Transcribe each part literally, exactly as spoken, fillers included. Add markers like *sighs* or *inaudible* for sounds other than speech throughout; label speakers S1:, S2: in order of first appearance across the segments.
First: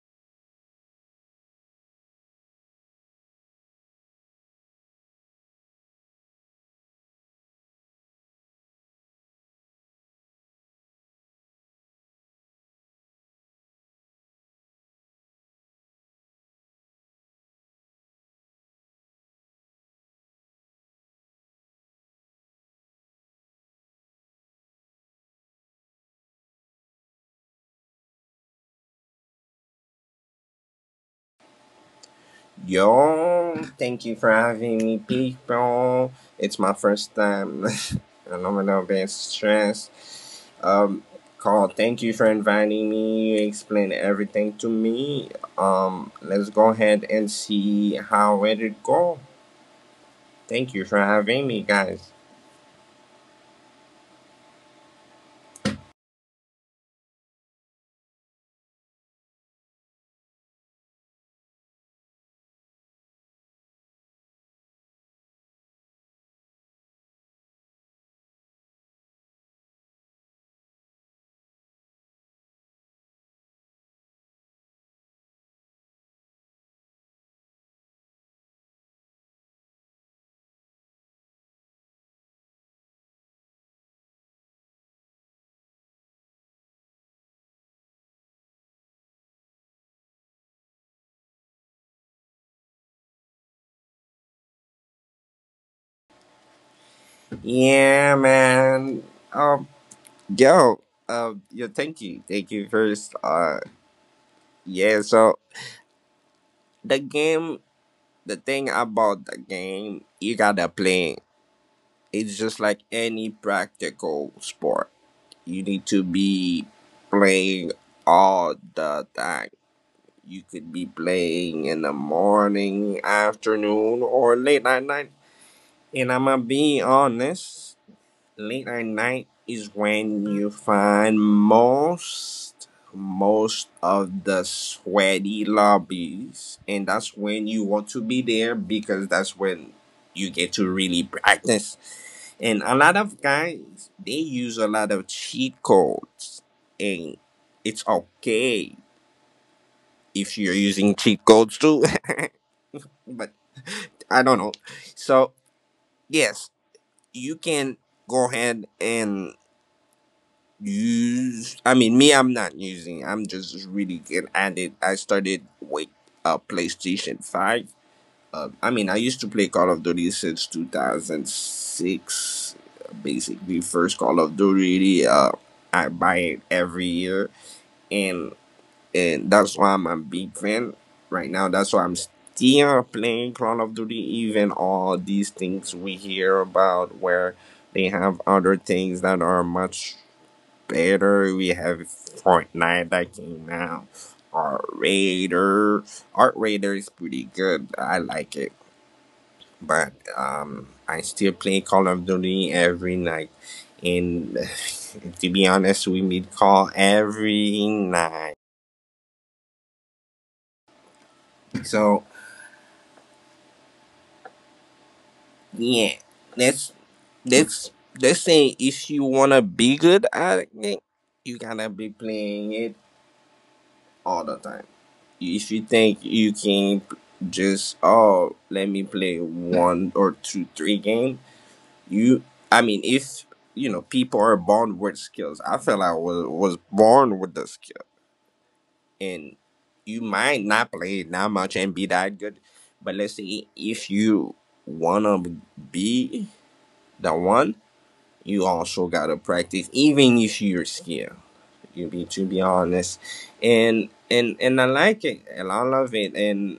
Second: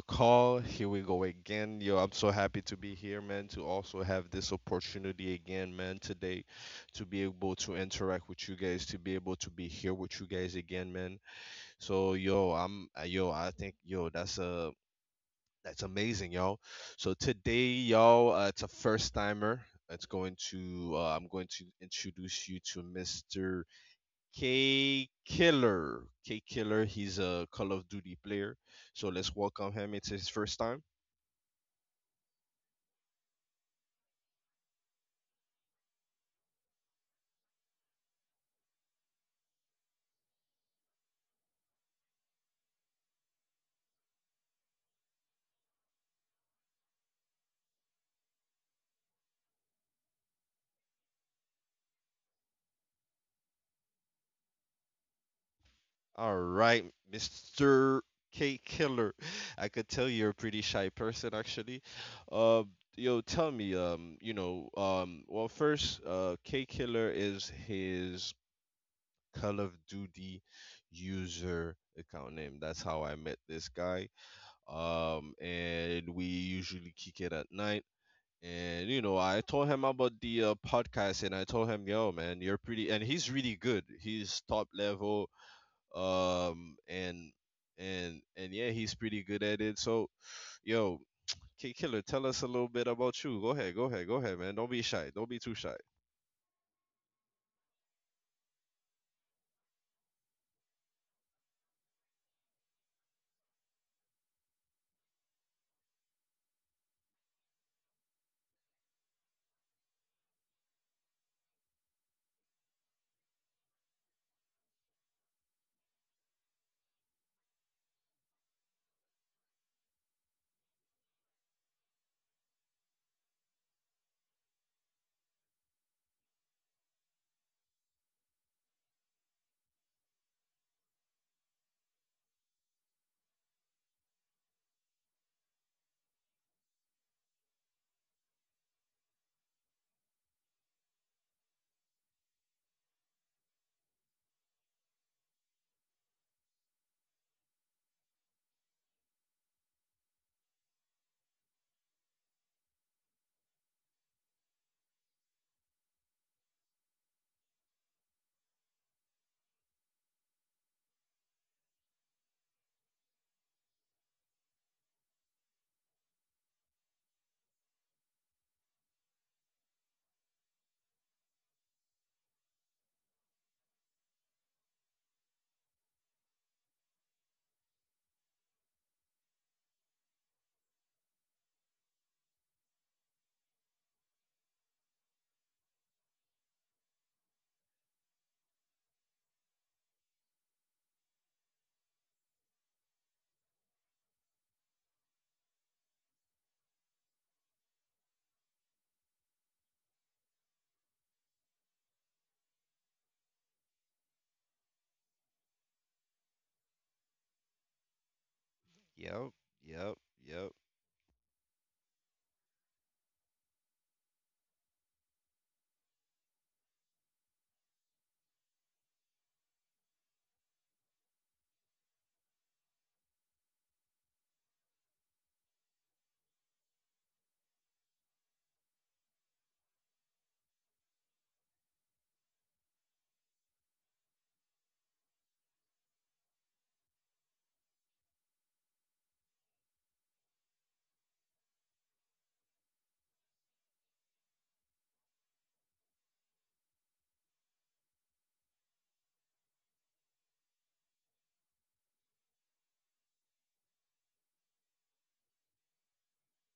S1: Carl. Here we go again. Yo, I'm so happy to be here, man, to also have this opportunity again, man, today to be able to interact with you guys, to be able to be here with you guys again, man. So, yo, I'm, uh, yo, I think, yo, that's a, That's amazing, y'all. So today, y'all, uh, it's a first timer. It's going to, uh, I'm going to introduce you to Mister K Killer. K Killer, he's a Call of Duty player. So let's welcome him. It's his first time.
S2: Yo, thank you for having me, people. It's my first time, *laughs* and I'm a little bit stressed. Um, Carl, thank you for inviting me. You explained everything to me. Um, let's go ahead and see how it would go. Thank you for having me, guys.
S1: All right, Mister K Killer. I could tell you're a pretty shy person actually. Uh, yo, tell me, um, you know, um, well first, uh, K Killer is his Call of Duty user account name. That's how I met this guy. Um, and we usually kick it at night. And you know, I told him about the uh, podcast, and I told him, "Yo, man, you're pretty," and he's really good. He's top level, um, and and and yeah, he's pretty good at it. So, yo, K Killer, tell us a little bit about you. Go ahead, go ahead, go ahead, man. Don't be shy. Don't be too shy.
S2: Yeah, man. Um, yo, um, yo, thank you, thank you first. Uh, yeah. So the game, the thing about the game, you gotta play. It's just like any practical sport. You need to be playing all the time. You could be playing in the morning, afternoon, or late at night. And I'm gonna be honest, late at night is when you find most most of the sweaty lobbies, and that's when you want to be there because that's when you get to really practice, and a lot of guys, they use a lot of cheat codes, and it's okay if you're using cheat codes too. *laughs* But I don't know. So, yes, you can go ahead and use. I mean, me, I'm not using, I'm just really getting at it. I started with a PlayStation five. Uh, I mean, I used to play Call of Duty since two thousand six, basically first Call of Duty. Uh, I buy it every year, and and that's why I'm a big fan right now. That's why I'm still playing Call of Duty, even all these things we hear about where they have other things that are much better. We have Fortnite that came out, or Raider. Art Raider is pretty good. I like it, but um, I still play Call of Duty every night. And *sighs* *laughs* to be honest, we meet call every night.
S1: Yep, yep, yep.
S2: So yeah, that's that's that's saying if you wanna be good at it, you gotta be playing it all the time. If you think you can just oh let me play one or two three games, You, I mean, if you know, people are born with skills. I feel I was was born with the skill, and you might not play it that much and be that good. But let's say if you wanna be the one, you also gotta practice, even if you're skilled. You be to be honest, and and and I like it, and I love it, and.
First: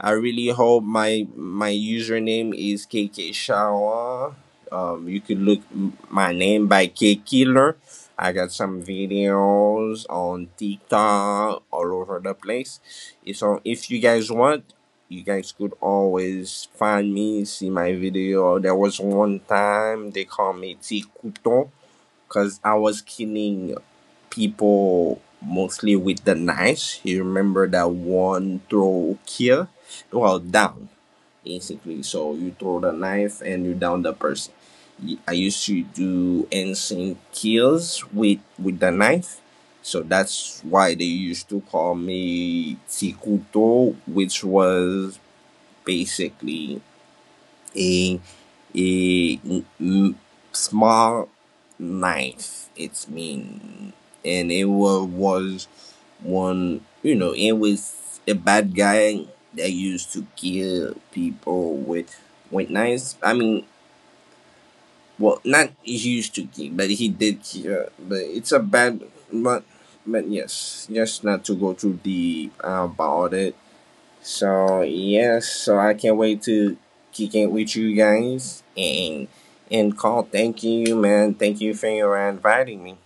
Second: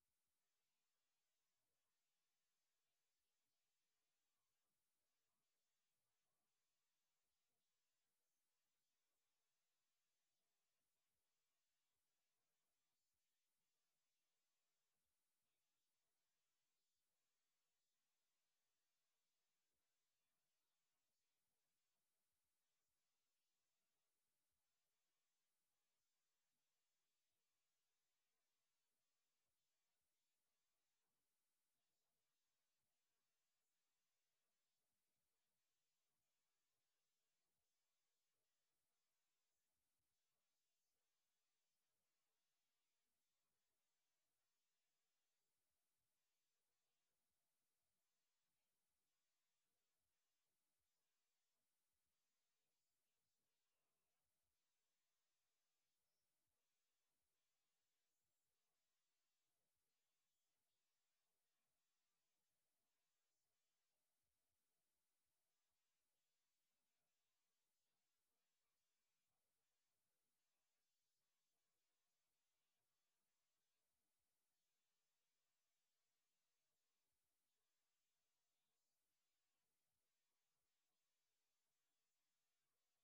S2: I really hope my my username is K K Shawa. Um, you could look m- my name by K Killer. I got some videos on TikTok all over the place. If- So if you guys want, you guys could always find me, see my video. There was one time they called me T Couton because I was killing people mostly with the knives. You remember that one throw kill? Well, down, basically. So you throw the knife and you down the person. I used to do insane kills with, with the knife. So that's why they used to call me Tikuto, which was basically a a m- small knife. It's mean, and it was, was one. You know, it was a bad guy that used to kill people with with knives. I mean, well, not used to kill, but he did kill. But it's a bad, but but yes, just not to go too deep about it, so yes, so I can't wait to kick it with you guys and and call. Thank you, man. Thank you for your inviting me.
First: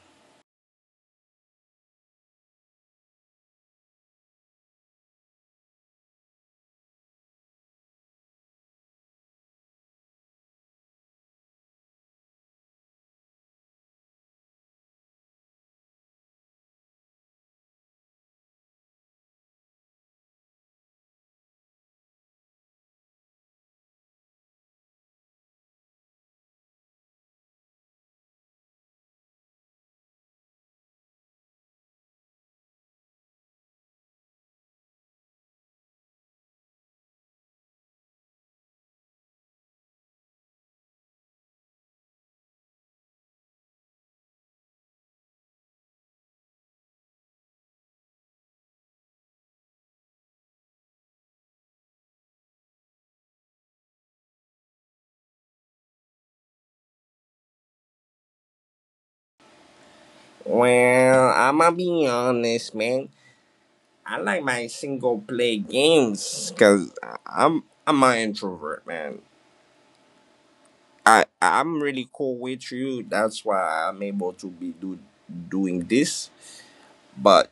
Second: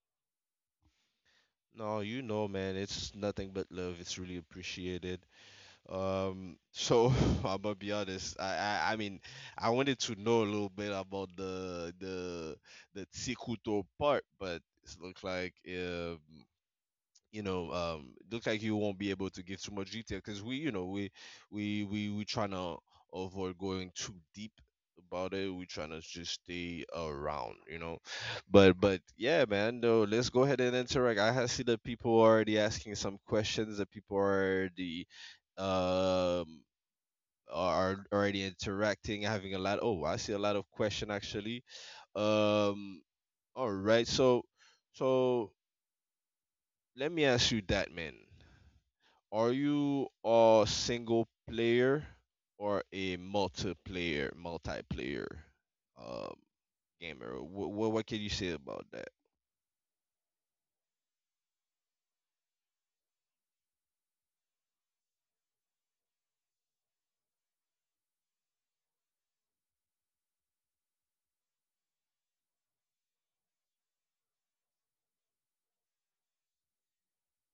S1: No, you know, man, it's nothing but love. It's really appreciated. Um, so *laughs* I'm gonna be honest. I, I I mean, I wanted to know a little bit about the the the Tikuto part, but it looks like um you know um it looks like you won't be able to give too much detail because we you know we we we we trying to avoid going too deep about it. We trying to just stay around, you know. But but yeah, man. Though let's go ahead and interact. I ha- see that people are already asking some questions, that people are the um are already interacting, having a lot. Oh, I see a lot of question actually. um all right. So so let me ask you that, man. Are you a single player or a multiplayer? multiplayer um, Gamer? What, what what can you say about that?
S2: Well, I'ma be honest, man. I like my single play games because I'm I'm an introvert, man. I I'm really cool with you. That's why I'm able to be do, doing this. But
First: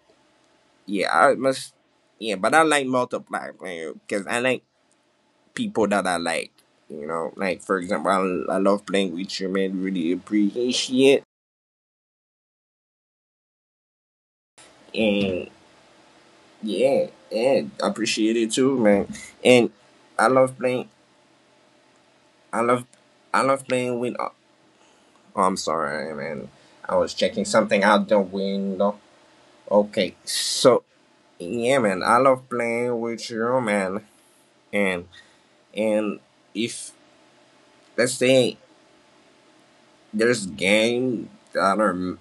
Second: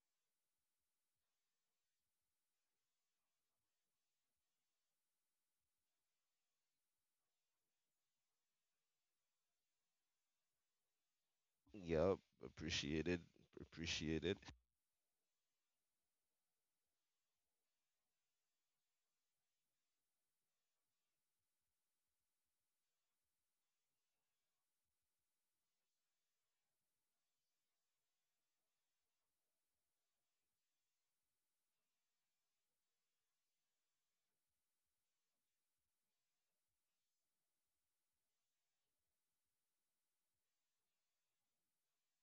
S2: yeah, I must. Yeah, but I like multiply because I like people that I like. You know, like for example, I, I love playing with you, man. Really appreciate,
S1: Yep, appreciated, appreciated.
S2: and yeah, yeah, appreciate it too, man. And I love playing. I love, I love playing with. Oh, oh, I'm sorry, man. I was checking something out the window. Okay, so yeah, man. I love playing with you, man. And and if let's say there's game that are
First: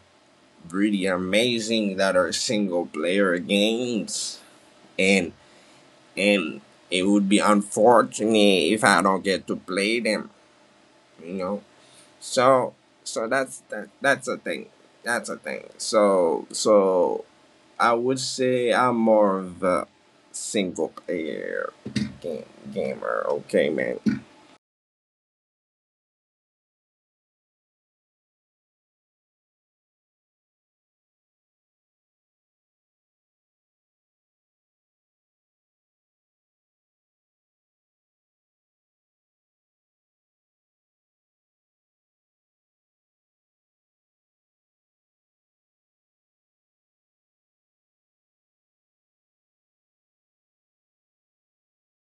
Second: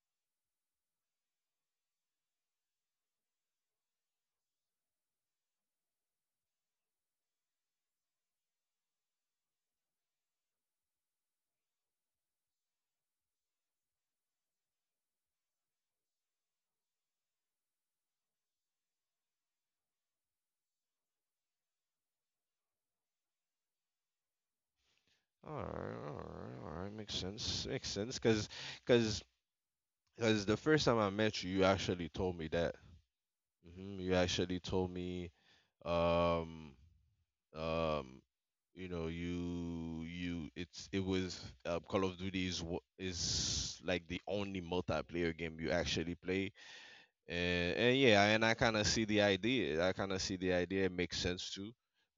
S2: really amazing, that are single player games, and and it would be unfortunate if I don't get to play them, you know. So so that's that, that's a thing. That's a thing. So so I would say I'm more of a single player game, gamer. Okay, man.
S1: All right, all right, all right. Makes sense, makes sense. Cause, cause, cause the first time I met you, you actually told me that. hmm You actually told me, um, um you know, you you it's it was uh, Call of Duty is wh- is like the only multiplayer game you actually play. And, and yeah, and I kind of see the idea. I kind of see the idea. It makes sense too.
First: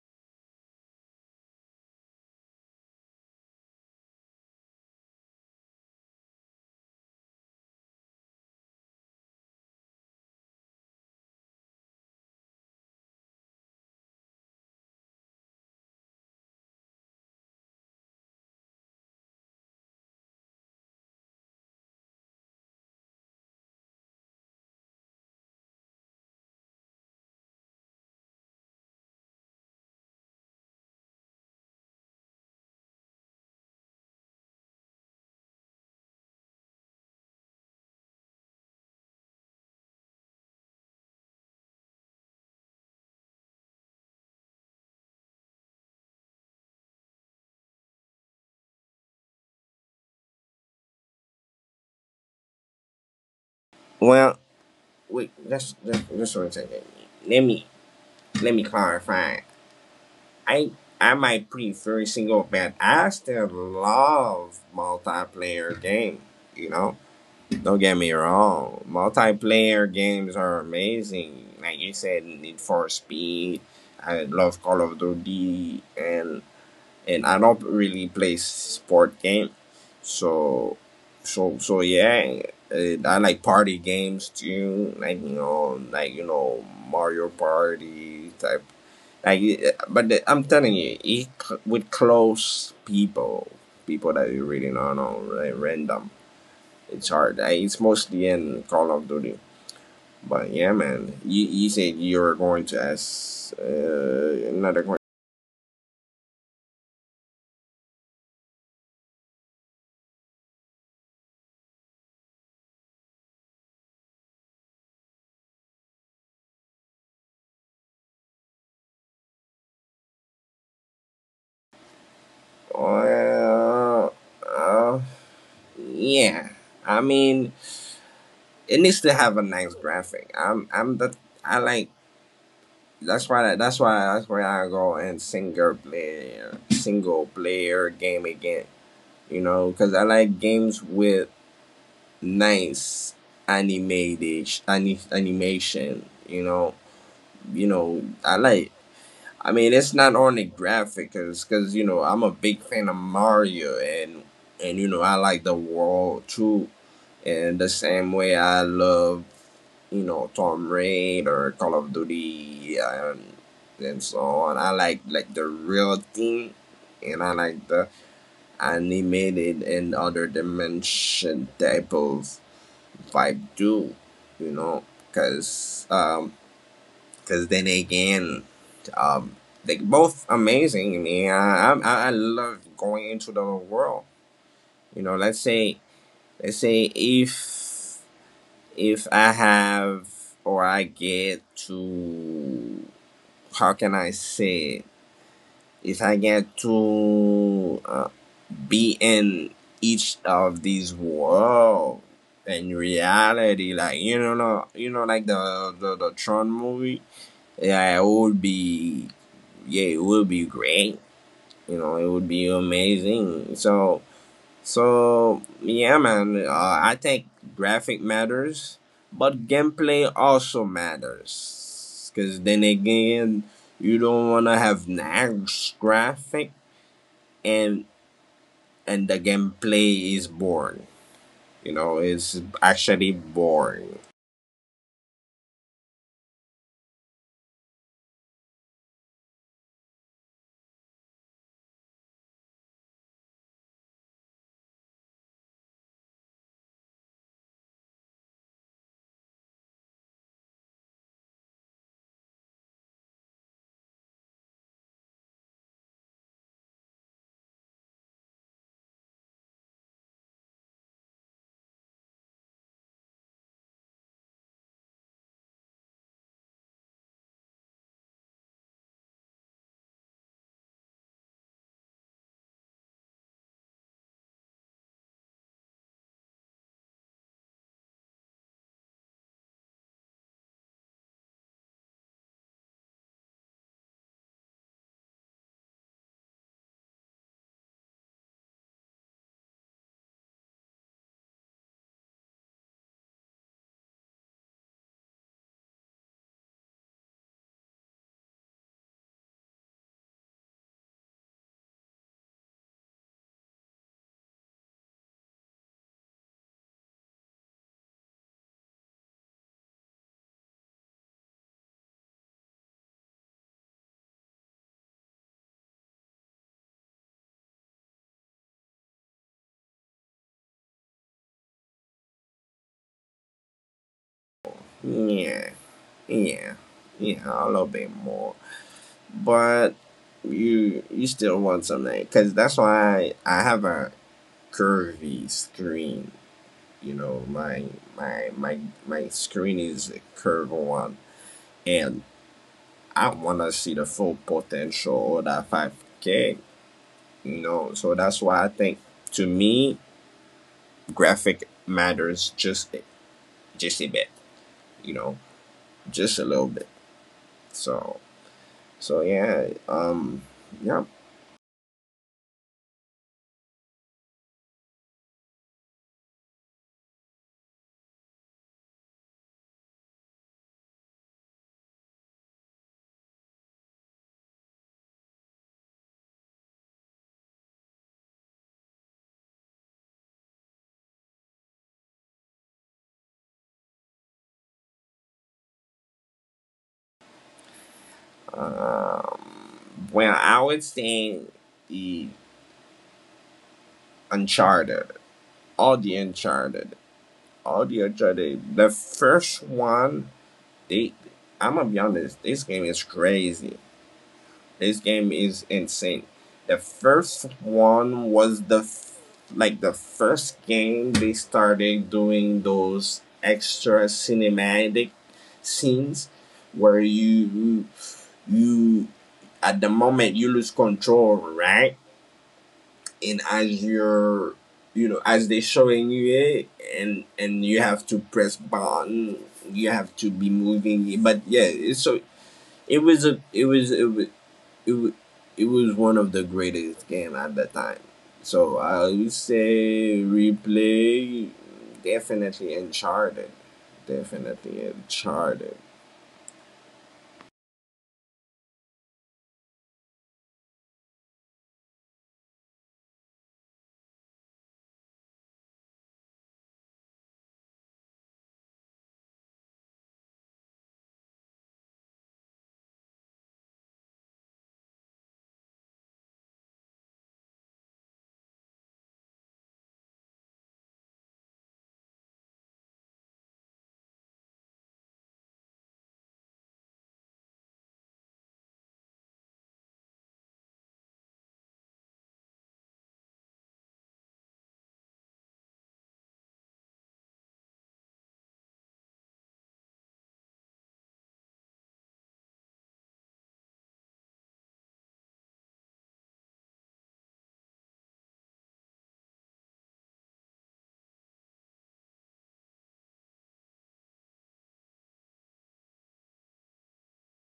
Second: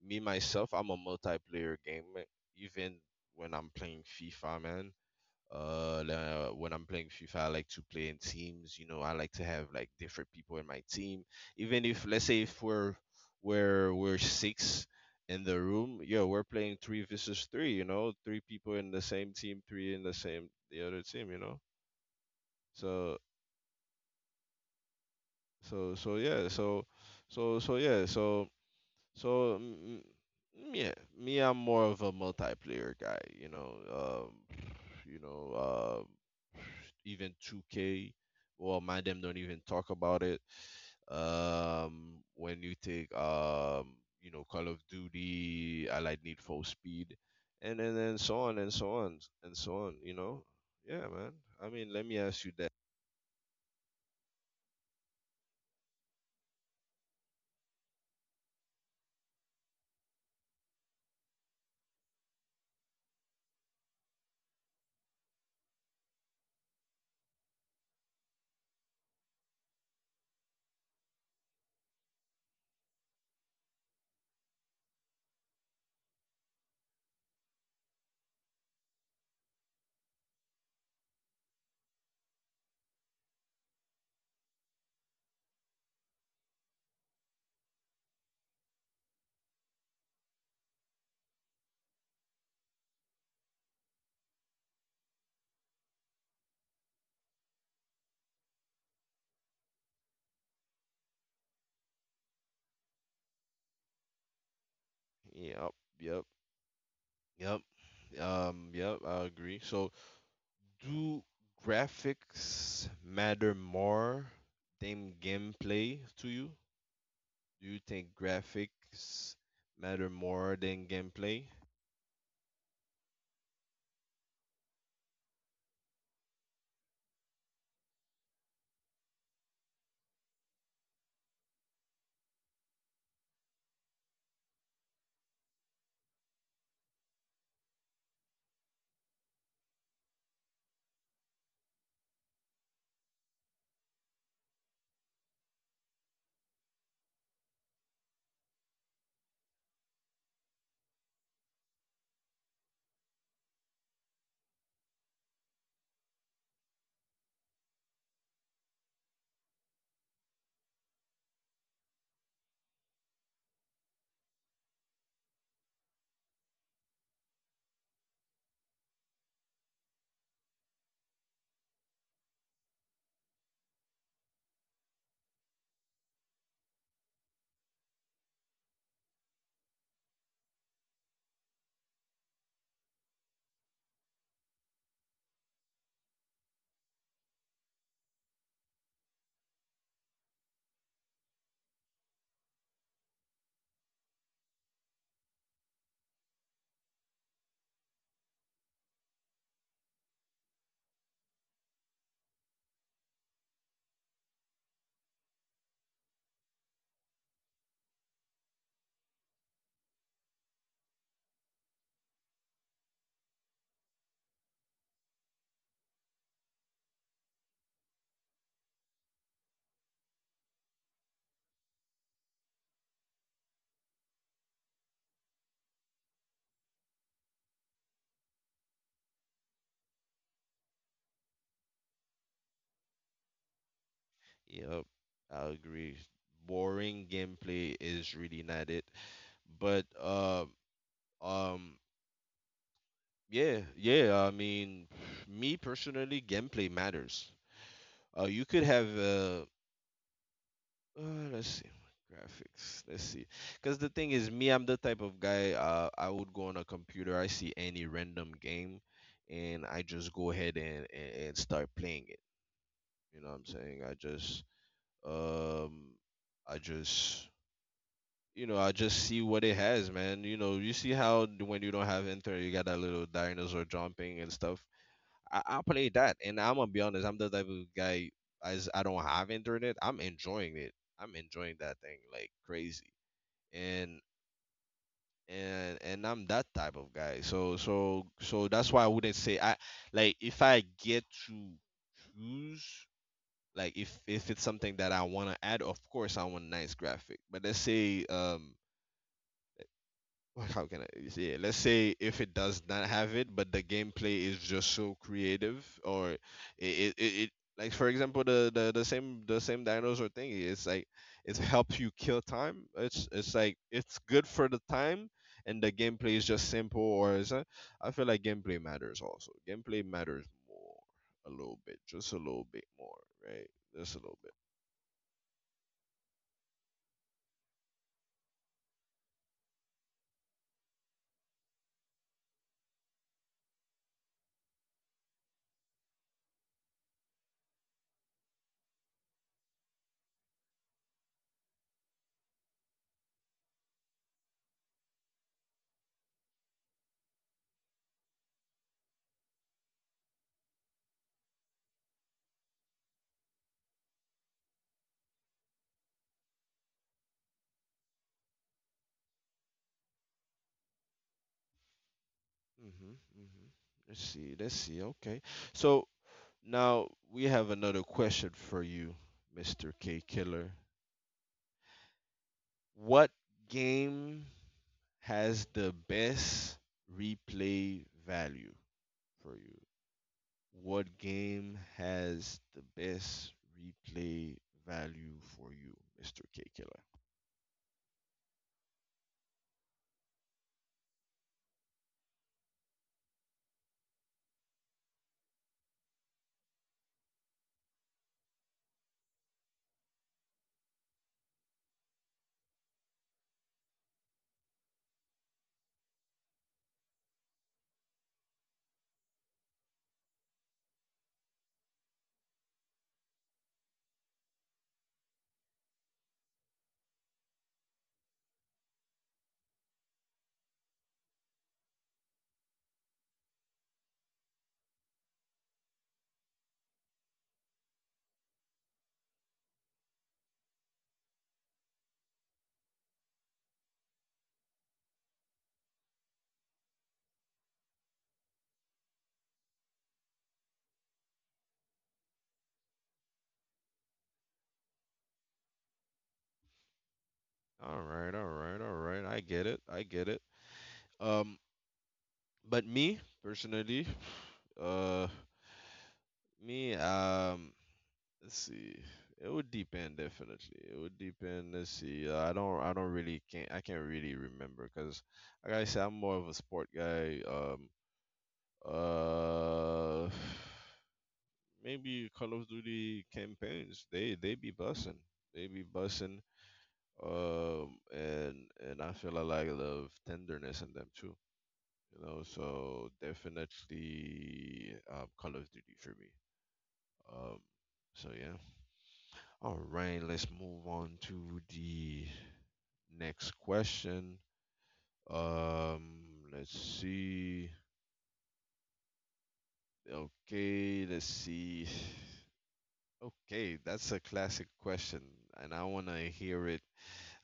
S1: Me myself, I'm a multiplayer gamer. Even when I'm playing FIFA, man. Uh, la- when I'm playing FIFA, I like to play in teams. You know, I like to have like different people in my team. Even if, let's say if we're we're we're six in the room, yeah, we're playing three versus three. You know, three people in the same team, three in the same the other team. You know, so so so yeah, so so so yeah, so So mm, mm, yeah, me, I'm more of a multiplayer guy. You know, um, you know, uh, even two K. Well, my them don't even talk about it. Um, when you take, um, you know, Call of Duty, I like Need for Speed, and and then so on and so on and so on. You know, yeah, man. I mean, let me ask you that.
S2: Well, wait. That's that's, that's what I'm saying. Let me Let me clarify. I I might prefer single, but I still love multiplayer game. You know, don't get me wrong. Multiplayer games are amazing. Like you said, Need for Speed. I love Call of Duty, and and I don't really play sport game. So, so so yeah. Uh, I like party games too, like you know, like you know, Mario Party type like, uh, but the, I'm telling you, he, with close people, people that you really don't know, like random, it's hard. Like, it's mostly in Call of Duty. But yeah, man, you, you said you were going to ask uh, another question.
S1: Yep, yep, yep. Um, yep. I agree. So do graphics matter more than gameplay to you? Do you think graphics matter more than gameplay?
S2: Well, uh, yeah. I mean, it needs to have a nice graphic. I'm, I'm the, I like. That's why. That's why. That's why I go and single player, single player game again, you know, because I like games with nice animated ani- animation. You know, you know, I like. I mean, it's not only graphic, cause, 'cause, you know, I'm a big fan of Mario, and and you know I like the world too, and the same way I love, you know, Tom Raider, Call of Duty, and and so on. I like like the real thing, and I like the animated and other dimension type of vibe too, you know, because um, 'cause then again, um they both amazing, man. I, I I love going into the world, you know. Let's say, let's say if if I have or I get to, how can I say it? If I get to, uh, be in each of these world and reality, like you know, no- you know, like the the, the Tron movie. yeah it would be yeah, it would be great, you know, it would be amazing. So so yeah, man, uh, I think graphic matters, but gameplay also matters because then again, you don't want to have nice graphic and and the gameplay is boring. You know, it's actually boring.
S1: Yep, I agree. Boring gameplay is really not it. But uh, um, yeah, yeah. I mean, me personally, gameplay matters. Uh, you could have uh, Uh, let's see. Graphics. Let's see. Because the thing is, me, I'm the type of guy. Uh, I would go on a computer. I see any random game, and I just go ahead and and, and start playing it. You know what I'm saying? I just um, I just you know, I just see what it has, man. You know, you see how d- when you don't have internet, you got that little dinosaur jumping and stuff. I I play that, and I'm gonna be honest. I'm the type of guy. As I don't have internet, I'm enjoying it. I'm enjoying that thing like crazy. And and and I'm that type of guy. So so so that's why I wouldn't say I, like, if I get to choose, like, if if it's something that I want to add, of course I want nice graphic. But let's say, um Well, how can I yeah, let's say if it does not have it, but the gameplay is just so creative, or it it, it, it like for example, the, the the same the same dinosaur thingy, it's like it helps you kill time. It's it's like it's good for the time and the gameplay is just simple or is a, I feel like gameplay matters also. Gameplay matters more a little bit, just a little bit more, right? Just a little bit.
S2: Yeah, yeah, yeah, a little bit more. But you you still want something because that's why I have a curvy screen. You know, my my my my screen is a curved one, and I want to see the full potential of that five K. You know, so that's why I think to me graphic matters just just a bit. You know, just a little bit. So so yeah, um, yep.
S1: Mhm. Mhm. Let's see. Let's see. Okay. So now, we have another question for you, Mister K Killer. What game has the best replay value for you? What game has the best replay value for you, Mister K Killer?
S2: Um, well, I would say the Uncharted, all the Uncharted, all the Uncharted. The first one, they, I'm gonna be honest, this game is crazy. This game is insane. The first one was the f- like the first game they started doing those extra cinematic scenes where you you at the moment you lose control, right? And as you're, you know, as they're showing you it, and and you have to press button, you have to be moving. But yeah, so it was a it was it was, it was it was one of the greatest game at the time. So I would say replay, definitely Uncharted, definitely Uncharted.
S1: All right, all right, all right. I get it. I get it. Um, but me personally, *sighs* uh, me, um, Let's see. It would depend definitely. It would depend. Let's see. Uh, I don't. I don't really can't. I can't really remember because, like I said, I'm more of a sport guy. Um. Uh. Maybe Call of Duty campaigns. They they be bussing. They be bussing. Um. And and I feel a lot of tenderness in them too. You know. So definitely, um, Call of Duty for me. Um. So yeah. All right, let's move on to the next question. Um, let's see. Okay, let's see. Okay, that's a classic question, and I wanna hear it.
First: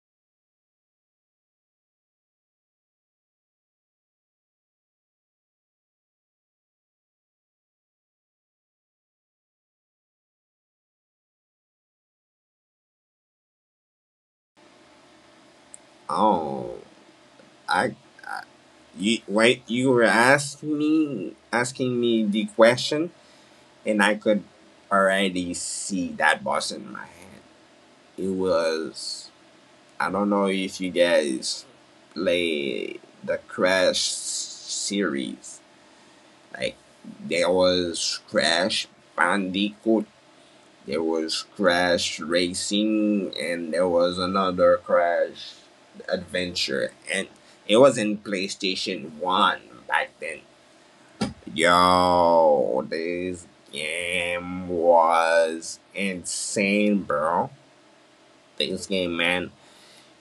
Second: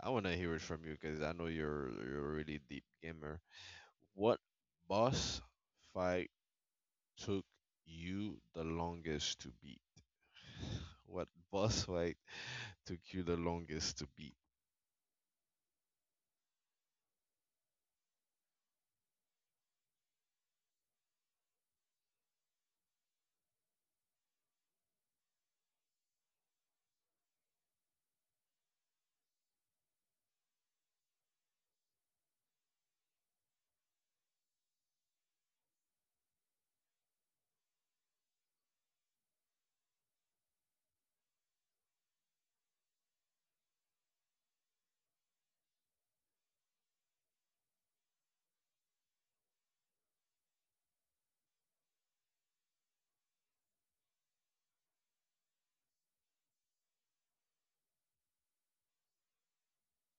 S1: I wanna hear it from you because I know you're you're a really deep gamer. What boss fight took you the longest to beat? *laughs* What boss fight took you the longest to beat?
S2: Oh, I You right? You were asking me asking me the question, and I could already see that boss in my head. It was, I don't know if you guys play the Crash series. Like there was Crash Bandicoot, there was Crash Racing, and there was another Crash Adventure, and it was in PlayStation One back then. Yo, this game was insane, bro. This game, man.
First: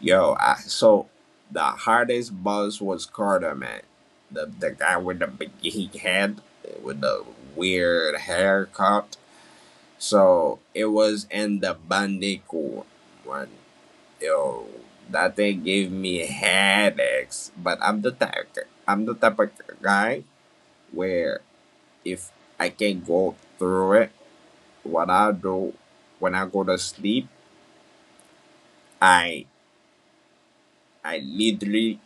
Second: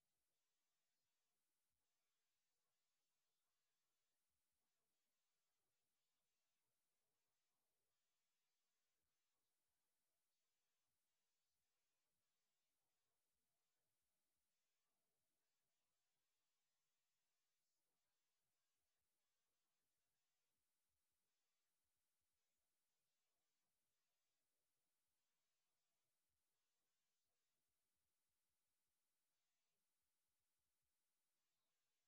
S2: Yo, I, so the hardest boss was Carter, man. The the guy with the big head, with the weird haircut. So it was in the Bandicoot one. Yo, that thing gave me headaches. But I'm the type, I'm the type of guy where if I can go through it, what I do when I go to sleep, I I literally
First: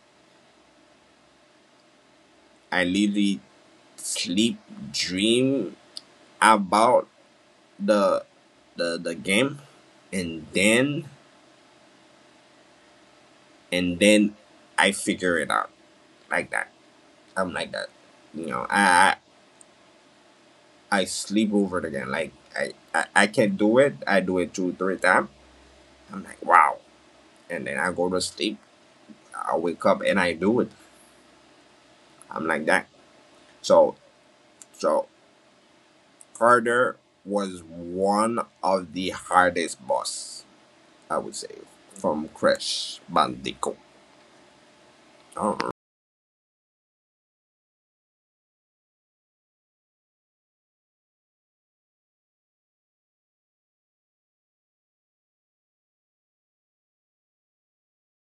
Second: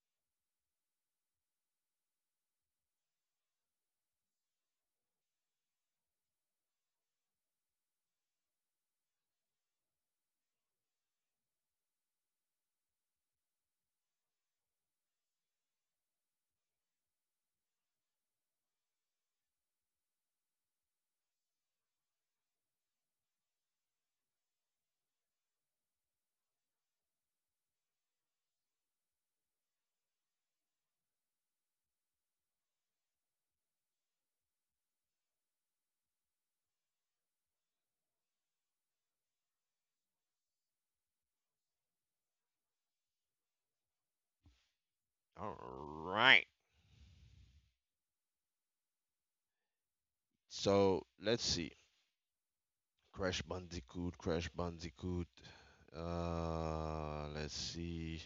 S2: I literally sleep dream about the the the game, and then and then I figure it out like that. I'm like that. You know, I I, I sleep over it again. Like I, I I can do it. I do it two three times. I'm like wow, and then I go to sleep. I wake up and I do it. I'm like that. So So Carter was one of the hardest boss, I would say, from Crash Bandicoot. Oh,
S1: All right. So let's see. Crash Bandicoot, Crash Bandicoot. Uh, let's see.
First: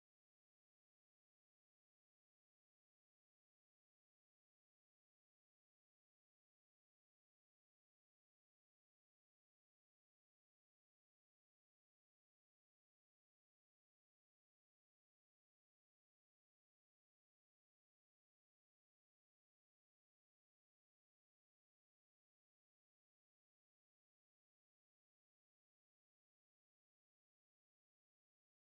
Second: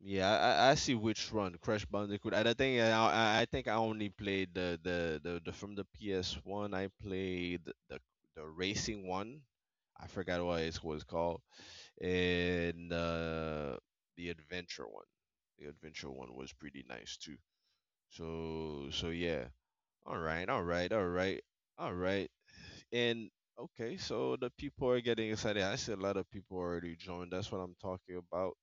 S1: Yeah, I, I I see which one, Crash Bandicoot. And I think I, I I think I only played the, the, the, the from the P S one. I played the the racing one. I forgot what it's what it's called, and uh, the adventure one. The adventure one was pretty nice too. So so yeah. All right, all right, all right, all right. And okay, so the people are getting excited. I see a lot of people already joined. That's what I'm talking about.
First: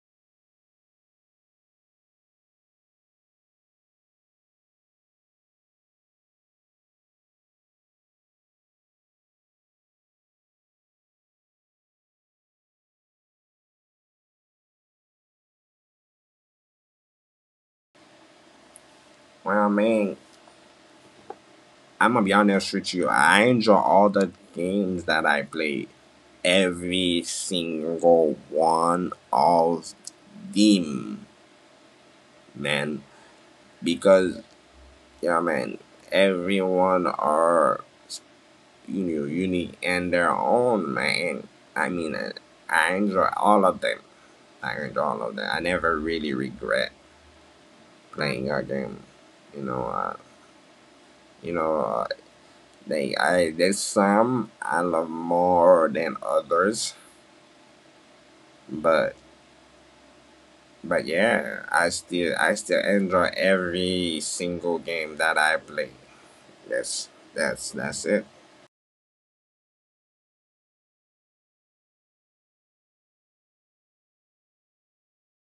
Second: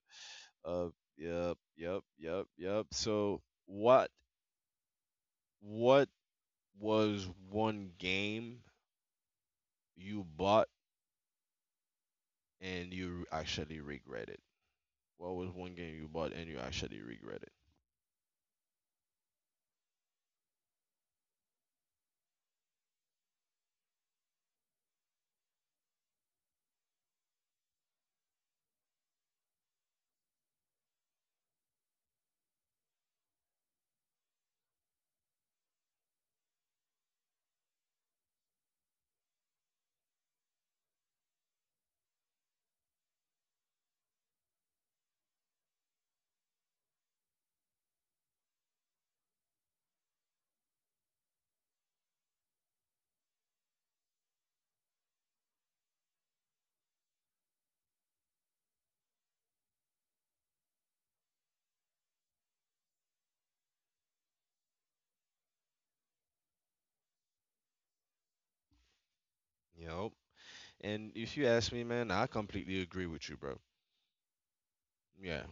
S1: Uh, yep, yep, yep, yep. So what what was one game you bought and you actually regret it? What was one game you bought and you actually regret it?
S2: well, I mean, I'm gonna be honest with you. I enjoy all the games that I play. Every single one of them, man. Because yeah, man, everyone are, you know, unique in their own, man. I mean, I enjoy all of them. Learned all of that. I never really regret playing our game. You know, uh, you know, uh, they I there's some I love more than others, but but yeah, I still I still enjoy every single game that I play. That's that's that's it.
S1: Yep. And if you ask me, man, I completely agree with you, bro. Yeah,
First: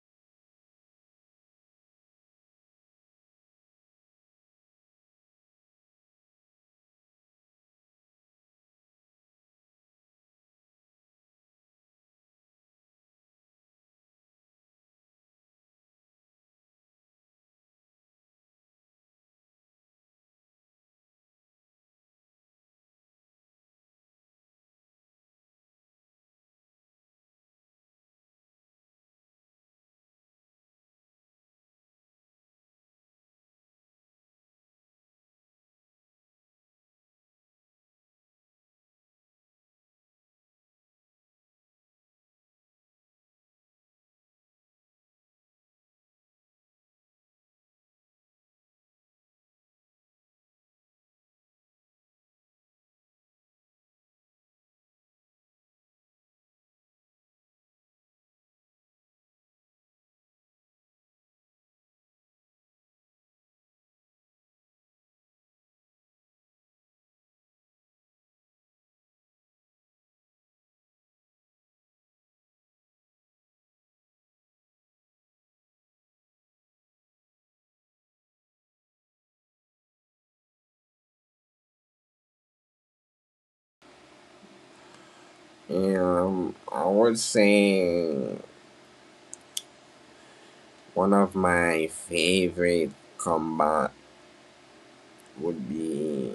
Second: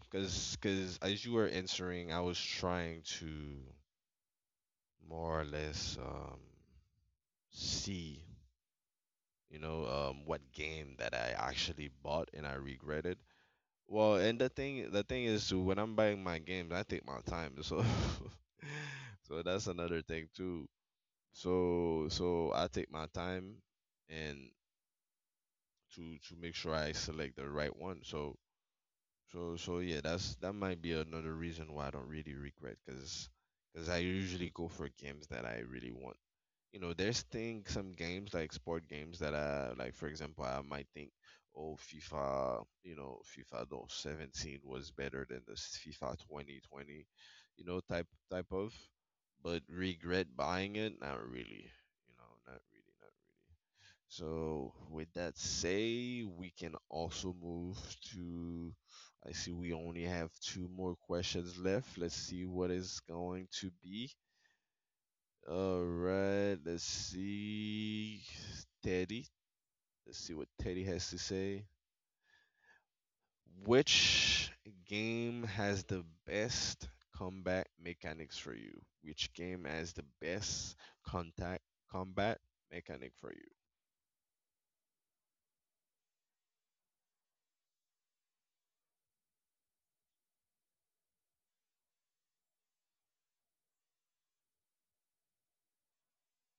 S1: because because as you were answering, I was trying to more or less um see, you know um, what game that I actually bought and I regretted. Well, and the thing the thing is when I'm buying my games, I take my time. So *laughs* so that's another thing too. So so I take my time and to to make sure I select the right one. So so so yeah, that's that might be another reason why I don't really regret because because I usually go for games that I really want. You know, there's thing some games like sport games that uh like for example, I might think, oh, FIFA, you know, FIFA though seventeen was better than the FIFA twenty twenty, you know, type type of but regret buying it, not really. You know, not really, not really. So with that say, we can also move to, I see we only have two more questions left. Let's see what is going to be. All right, let's see. Teddy. Let's see what Teddy has to say. Which game has the best combat mechanics for you? Which game has the best contact combat mechanic for you?
S2: Um, I would say one of my favorite combat would be,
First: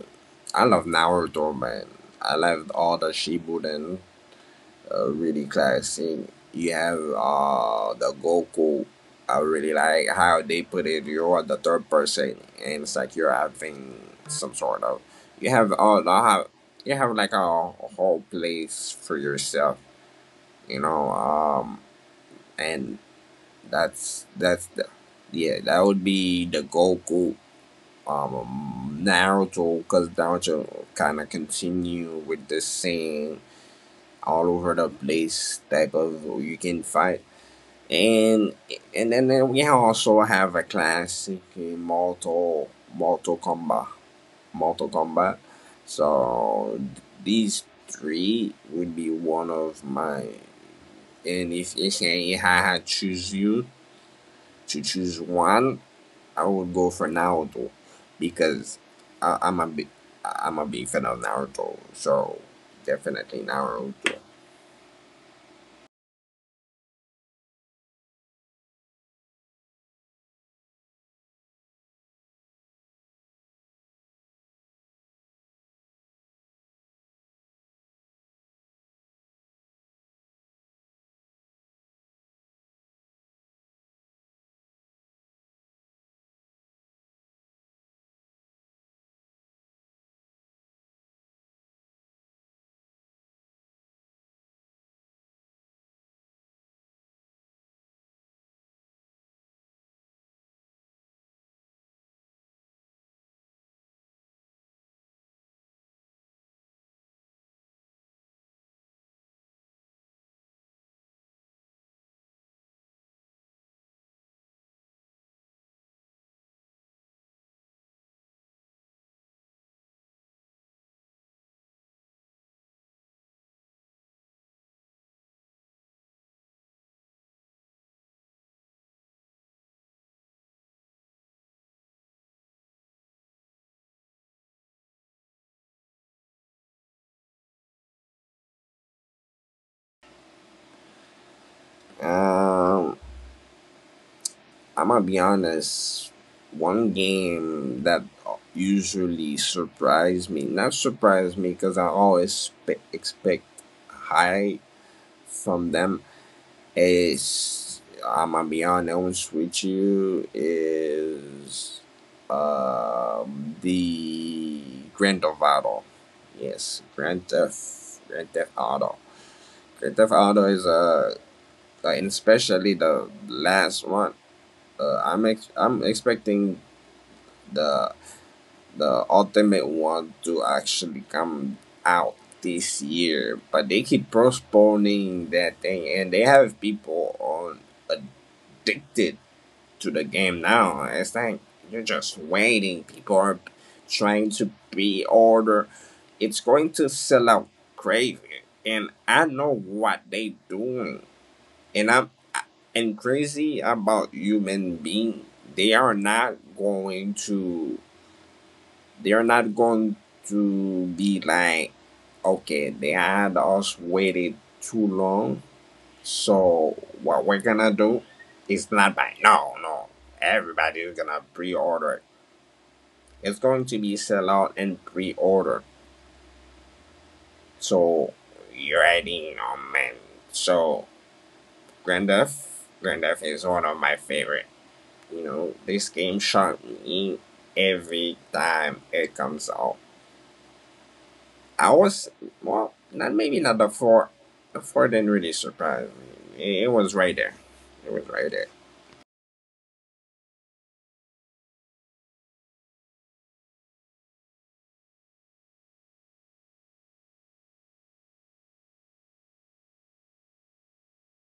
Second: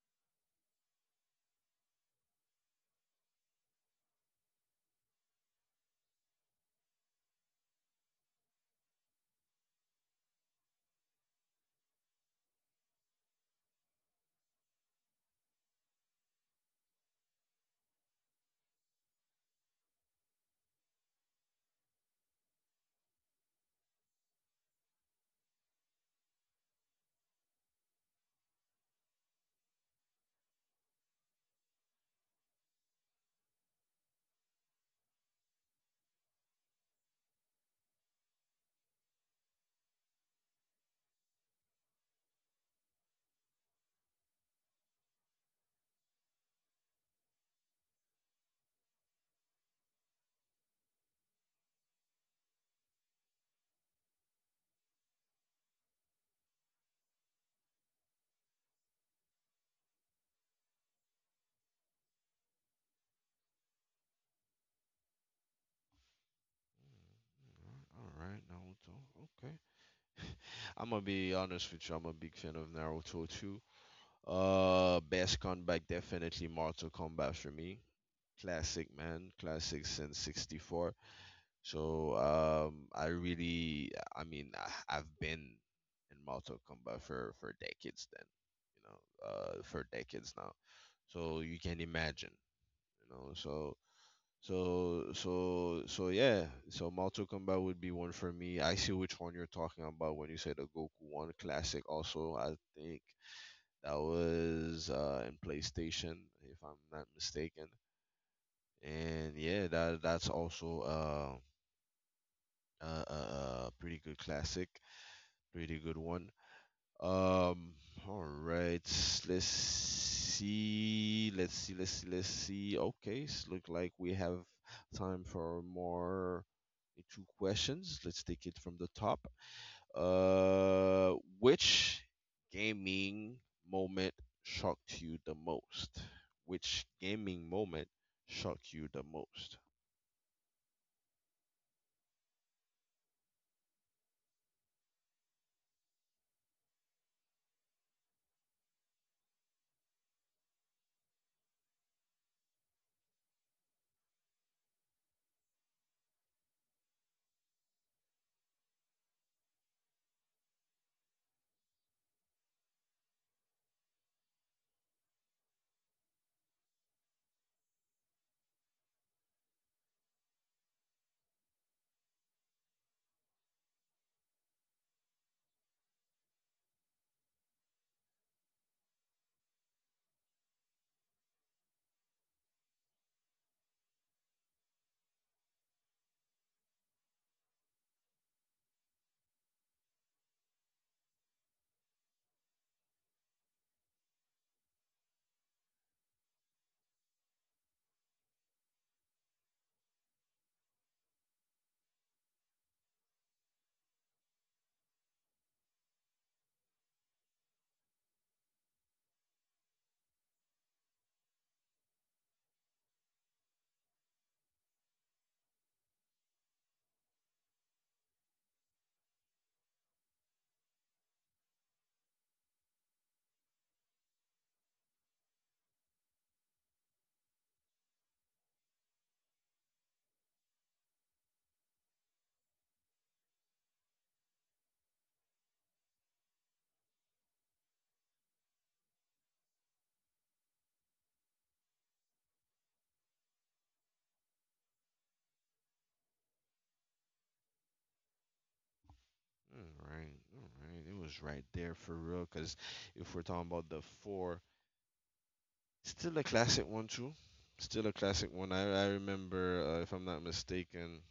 S2: I love Naruto, man. I loved all the Shibudens. Uh, really classic. You have uh the Goku. I really like how they put it. You're the third person, and it's like you're having some sort of. You have all the have you have like a, a whole place for yourself, you know. Um, and that's that's the yeah that would be the Goku, um Naruto, because Naruto kind of continue with the same all over the place type of you can fight, and and then uh, we also have a classic, uh, Mortal Mortal Kombat Mortal Kombat. So th- these three would be one of my, and if if I had choose you to choose one, I would go for Naruto because I, I'm a big I'm a big fan of Naruto. So definitely Naruto.
S1: All right, Naruto. Okay. *laughs* I'm gonna be honest with you. I'm a big fan of Naruto too. Uh, best combat definitely Mortal Kombat for me. Classic man, classic since 'sixty-four. So um, I really, I mean, I, I've been in Mortal Kombat for for decades. Then, you know, uh, for decades now. So you can imagine, you know. So so so so yeah. So Mortal Kombat would be one for me. I see which one you're talking about when you say the Goku one. Classic. Also, I think that was uh, in PlayStation, if I'm not mistaken. And yeah, that that's also uh, Uh, uh, uh, pretty good classic, pretty good one. Um, all right, let's see, let's see, let's see, let's see. Okay, it's look like we have time for more, eh, two questions. Let's take it from the top. Uh, which gaming moment shocked you the most? Which gaming moment shocked you the most?
S2: Um, I'm gonna be honest. One game that usually surprised me, not surprised me, because I always spe- expect high from them. Is, I'm gonna be honest with you. Is um the Grand Theft Auto? Yes, Grand Theft Grand Theft Auto. Grand Theft Auto is a, uh, like, and especially the last one. Uh, I'm ex- I'm expecting the the ultimate one to actually come out this year, but they keep postponing that thing, and they have people on addicted to the game now. It's like you're just waiting. People are trying to be order. It's going to sell out crazy, and I know what they doing, and I'm and crazy about human being. They are not going to They're not going to be like, okay, they had us waited too long. So what we're gonna do is not buy. No, no. Everybody is gonna pre-order. It's going to be sell out and pre-order. So you're adding on, man. So Grand Theft, Grand Theft is one of my favorite. You know, this game shocked me every time it comes out. I was Well, not maybe not the four. The four didn't really surprise me. It was right there. It was right there.
S1: All right, all right. It was right there for real. Cause if we're talking about the four, still a classic one too. Still a classic one. I I remember, uh, if I'm not mistaken,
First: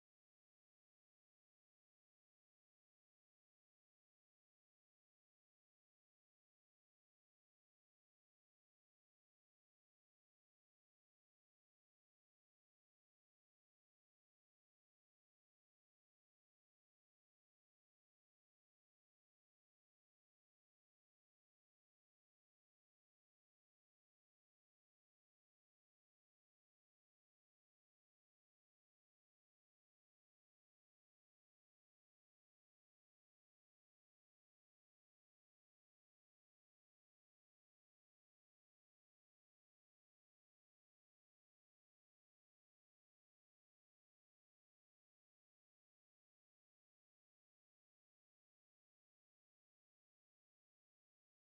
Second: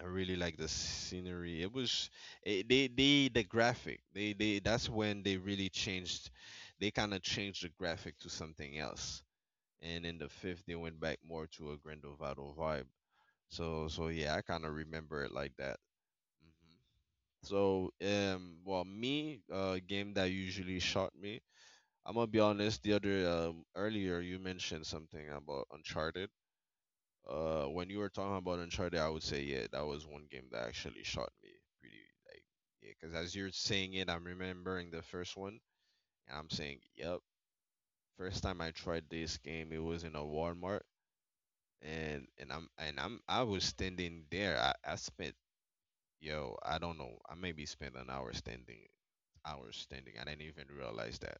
S1: I really like the scenery. It was it, they they the graphic. They they that's when they really changed. They kind of changed the graphic to something else. And in the fifth, they went back more to a Grindelwald vibe. So so yeah, I kind of remember it like that. Mm-hmm. So, um, well, me, uh, game that usually shot me. I'm gonna be honest. The other um, earlier you mentioned something about Uncharted. Uh, when you were talking about Uncharted, I would say yeah, that was one game that actually shot me pretty, like, yeah. Cause as you're saying it, I'm remembering the first one, and I'm saying yep. First time I tried this game, it was in a Walmart, and and I'm and I'm I was standing there. I, I spent, yo, I don't know. I maybe spent an hour standing, hours standing. I didn't even realize that.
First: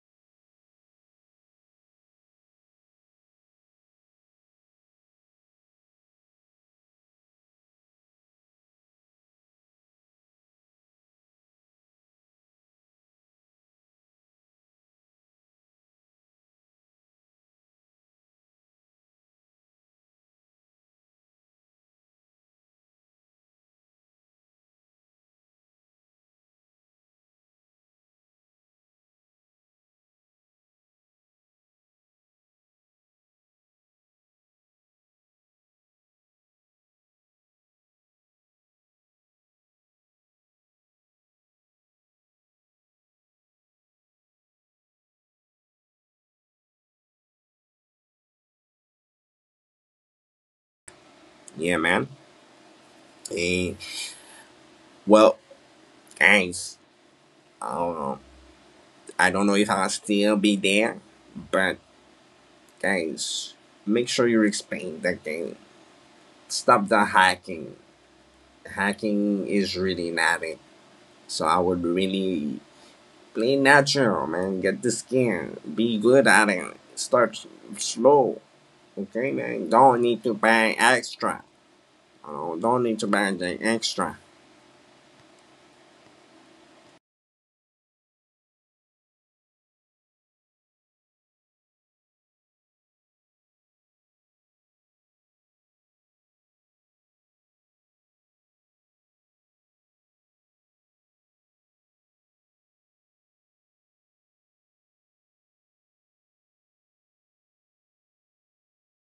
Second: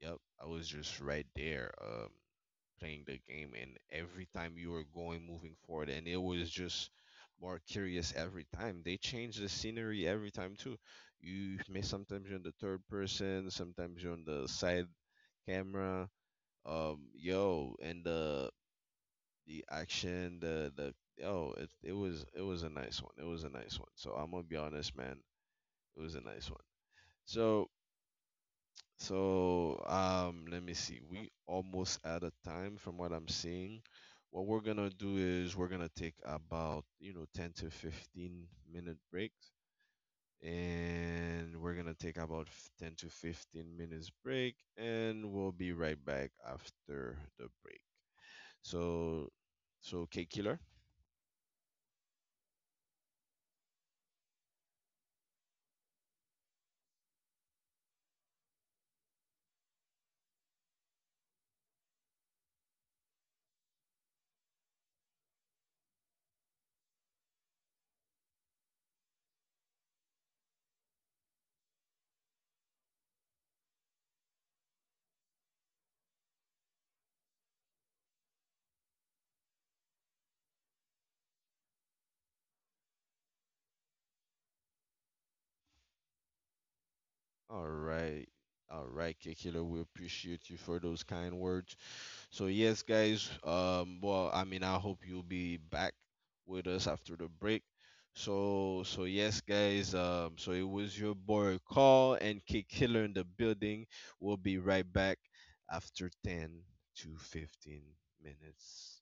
S1: Yep, I was just right there, um, playing the game, and every time you were going, moving forward, and it was just more curious every time. They change the scenery every time too. You may, sometimes you're in the third person, sometimes you're on the side camera. Um, yo, and the the action, the the oh, it it was, it was a nice one. It was a nice one. So I'm gonna be honest, man. It was a nice one. So, so um, let me see. We almost out of time from what I'm seeing. What we're gonna do is we're gonna take about, you know, ten to fifteen minute breaks. And we're gonna take about f- ten to fifteen minutes break, and we'll be right back after the break. So, so K Killer.
S2: Yeah, man. Eh, well, guys, I don't know. I don't know if I'll still be there, but guys, make sure you explain that game. Stop the hacking. Hacking is really not it. So I would really play natural, man. Get the skin. Be good at it. Start slow. Okay, man. Don't need to buy extra. Oh, don't need to buy the extra.
S1: All right. All right, Kekilo, we appreciate you for those kind words. So yes, guys, um well, I mean, I hope you'll be back with us after the break. So so yes, guys, um so it was your boy Call and Kekilo in the building. We'll be right back after ten to fifteen minutes.